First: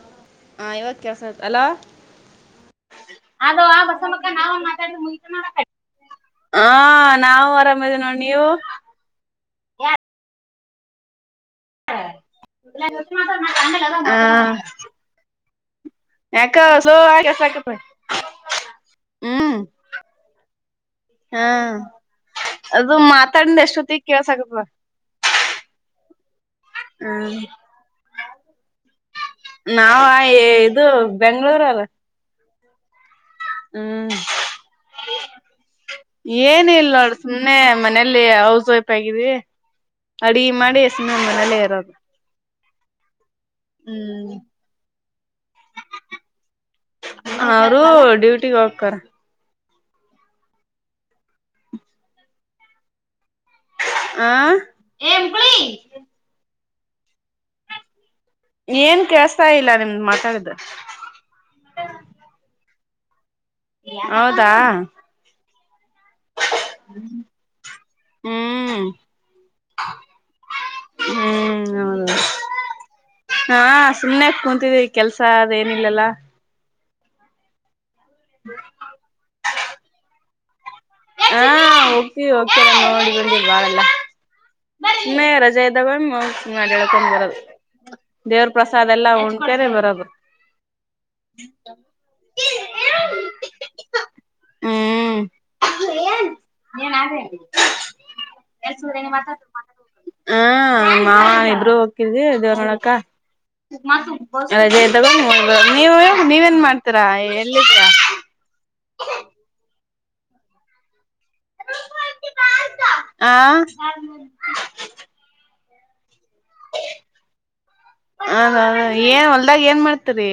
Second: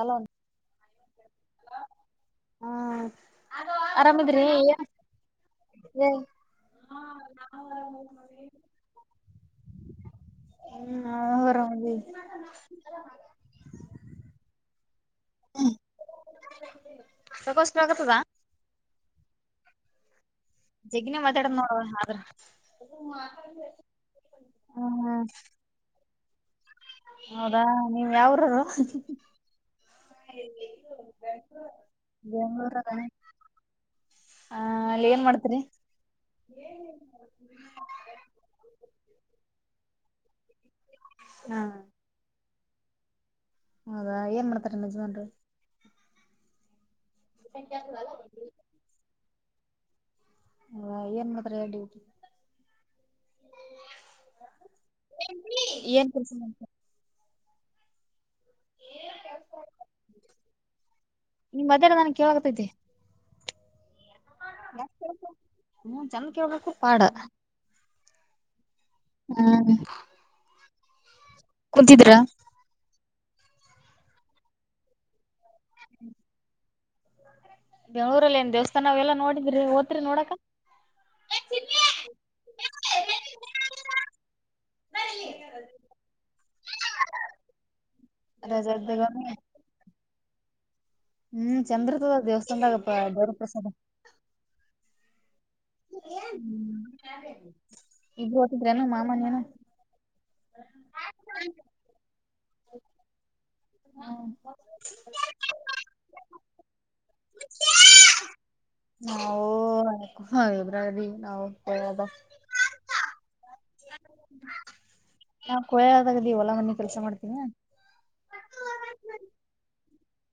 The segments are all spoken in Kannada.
ಅಲ್ಲ ಯುವ ಕೇಳಿಸ್ತಾ ಇದೆ ಹಲೋ. ಹ್ಮ್ ಅದು ಆ ಬಸಮಕ ಆರಾಮಿದ್ರಿ ನಾವ ಮಾತಾ ಮುತನ. ಏನ್ ಹಾ ನಾವು ಆರಾಮ್ ಇದ್ದೀವಿ ನೋಡು ನೀವು. ಹ್ಮ. ಆರಾಮದೀವಿ [unintelligible] ಯಕ ಸೋ ಆಗಕ ತಗೋಸ್ಬೇಕಾಗತದ ಹ್ಮ್. ಜಗ್ನ ಹಾ ಮಾತಾಡ ನೋಡು ಆದ್ರ. ಅದು ಮಾತಾಡಿಂದ ಹ್ಮ್ [unintelligible] ಹೌದಾ ನೀವ್ ಯಾವೂರವೃ. ನಾವ ಇದು ಬೆಂಗ್ಗಳೂರ ಬೆಂಗ್ಳೂರ ಹ್ಮ್. ಆ ಅಲ್ಲಿ ಏನ್ ಮಾಡ್ತರಿ ಏನ ಇಲ್ ನೋಡ ಸುಮ್ನೆ ಮನೇಲಿ ಹೌಸ್ ವೈಫ ಆಗಿದ್ವಿ. ಅಡುಗಿ ಮಾಡಿ ಸುಮ್ನೆ ಹ ಮನಲೆೇ ಇರೋದು. ಹೌದಾ ಏನ್ ಮಾಡ್ತಾರ ನಿಮ್ಮ ಯಜಮನ್ರು. ಅವರು ಡ್ಯೂಟಿಗೆ ಹೋಗ್ತಾರ. ಹ ಏನ್ ಮಾಡತರ ಹೇಳ್ರಿ. ಹ ಳ. [unintelligible] ಏನ್ ಕೆಲ್ಸ ಮಾಡ್ತಾರ ಏನ್ ಕೇಳಿಸ್ತಾ ಇಲ್ಲ ನಿಮ್ದು ಮಾತಾಡದ. ನಿಮ್ ಮಾತಾಡೋದ್ ನನ್ಗ್ ಕೇಳಾಕತೈತಿ ಹೌದಾ. ಹ್ಮ ಚೆಂದ ಕೇಳಬೇಕ್ಕು ಪಾಡ ಹ್ಮ್ ಹ್ಮ್. ಹ್ಮ್ ಹೌದ ಕುಂತಿದ್ರ ಹೌದು. ಹಾ ಸುಮ್ಮನೆ ಕುಂತಿದೀವಿ ಕೆಲಸ ಅದ ಏನಿಲ್ಲಲ್ಲ. ಬೆಂಳೂರಲ್ಲಿ ಏನ್ ದೇವಸ್ಥಾನ ಅವೆಲ್ಲ ನೋಡಿದ್ರಿ ಓತ್ರಿ ನೋಡಾಕ. ಹಾ ಹೊಕ್ತವಿ ಹೊಕ್ತವಿ ನೋಡಿ ಬಂದಿವಿ ಬಾಳೆಲ್ಲ. ಸುಮ್ಮನೆ ರಜೆ ಇದ್ದಾಗ ಸುಮ್ಮನೆ ನೊಡಕೊಂಡು ಬರೋದು. ದೇವರ ರಜಾ ಪ್ರಸಾದ್ ಇದ್ದಾಗ ಎಲ್ಲಾ ಉಂಡಿ ಒಮ್ಮೆ [unintelligible] ಬರೋದು. ಹ್ಮ್ ಚಂದರತ್ತದ ದೇವಸ್ಥಾನದಾಗ ಪ್ರಸಾದ. ಏನ್ ಏನಾಬೆ ಕೆಲ್ಸ್. ಇಬ್ರು ಹೊತಿದ್ರೇನು ಮಾಮ ನೀನು [unintelligible] ಹ ಮಾವ ಇಬ್ರುೂ ಹೋಗತ್ತಿದಿವಿ ದೇವ್ರ ನೋಡಕ್ಕ. ಅದೆ ಅಂದ ನೀವು ನೀವೇನ್ ಮಾಡ್ತೀರಾ ಎಲ್ಲಿದರ. ನಾವು [unintelligible] ನಾ ಹದ ಆ ಹ [inaudible] [unintelligible] ಹೊಲಾ ಮನ್ನಿ ಕೆಲ್ಸ ಮಾಡ್ತೀನ. ಹ ಹ ಏನ್ ಹೊಲದಾಗ ಏನ್ ಮಾಡ್ತರಿ.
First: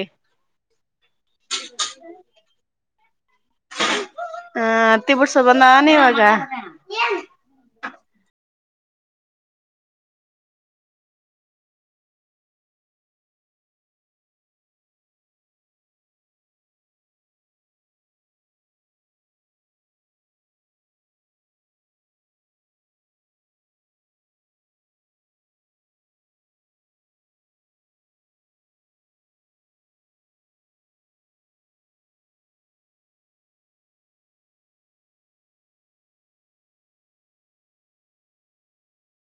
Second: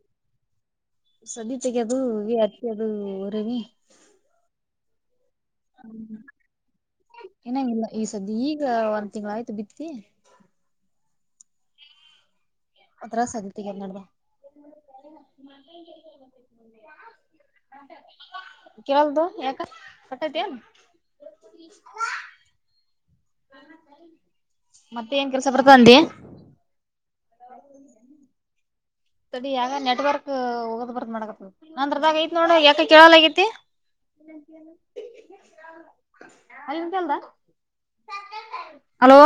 ಸದೀತೆಗೆದು ಈ ಹತ್ತಿ ಅದು. ಹಾ ಹತ್ತಿ ಬುಡ್ಸೋದು ಬಂದಾವನ ಇವಾಗ. ಏನಾಗಿಲ್ಲ ಈ ಸದ ಈಗ ಒಂದ್ ತಿಂಗಳಾಯ್ತು ಬಿತ್ತಿ. ಆತ್ರರ ಸಗತಿ [unintelligible] ಏನಮಾಡಬೇಕ್. ಹ [inaudible] ಕೇಳಲ್ಲದು ಯಾಕಾ ಮಾತಡತೆನು. ಅ [inaudible] [inaudible] ಮತ್ತೆನ್ ಕೆಲಸ ಬರ್ತಂದಿ. ತಡಿ ಯಾಕಾ ನೆಟ್ವರ್ಕ್ ಹೋಗೋದ್ ಬರ್ದ ಮಾಡಕತ್ ನಂದ್ರದಾಗ ಐತ್ ನೋಡ ಯಾಕ ಕೇಳಲ್ಗತಿ. ಎ [inaudible] [inaudible] ನಿಂದಲ್ಲಹಲೋ.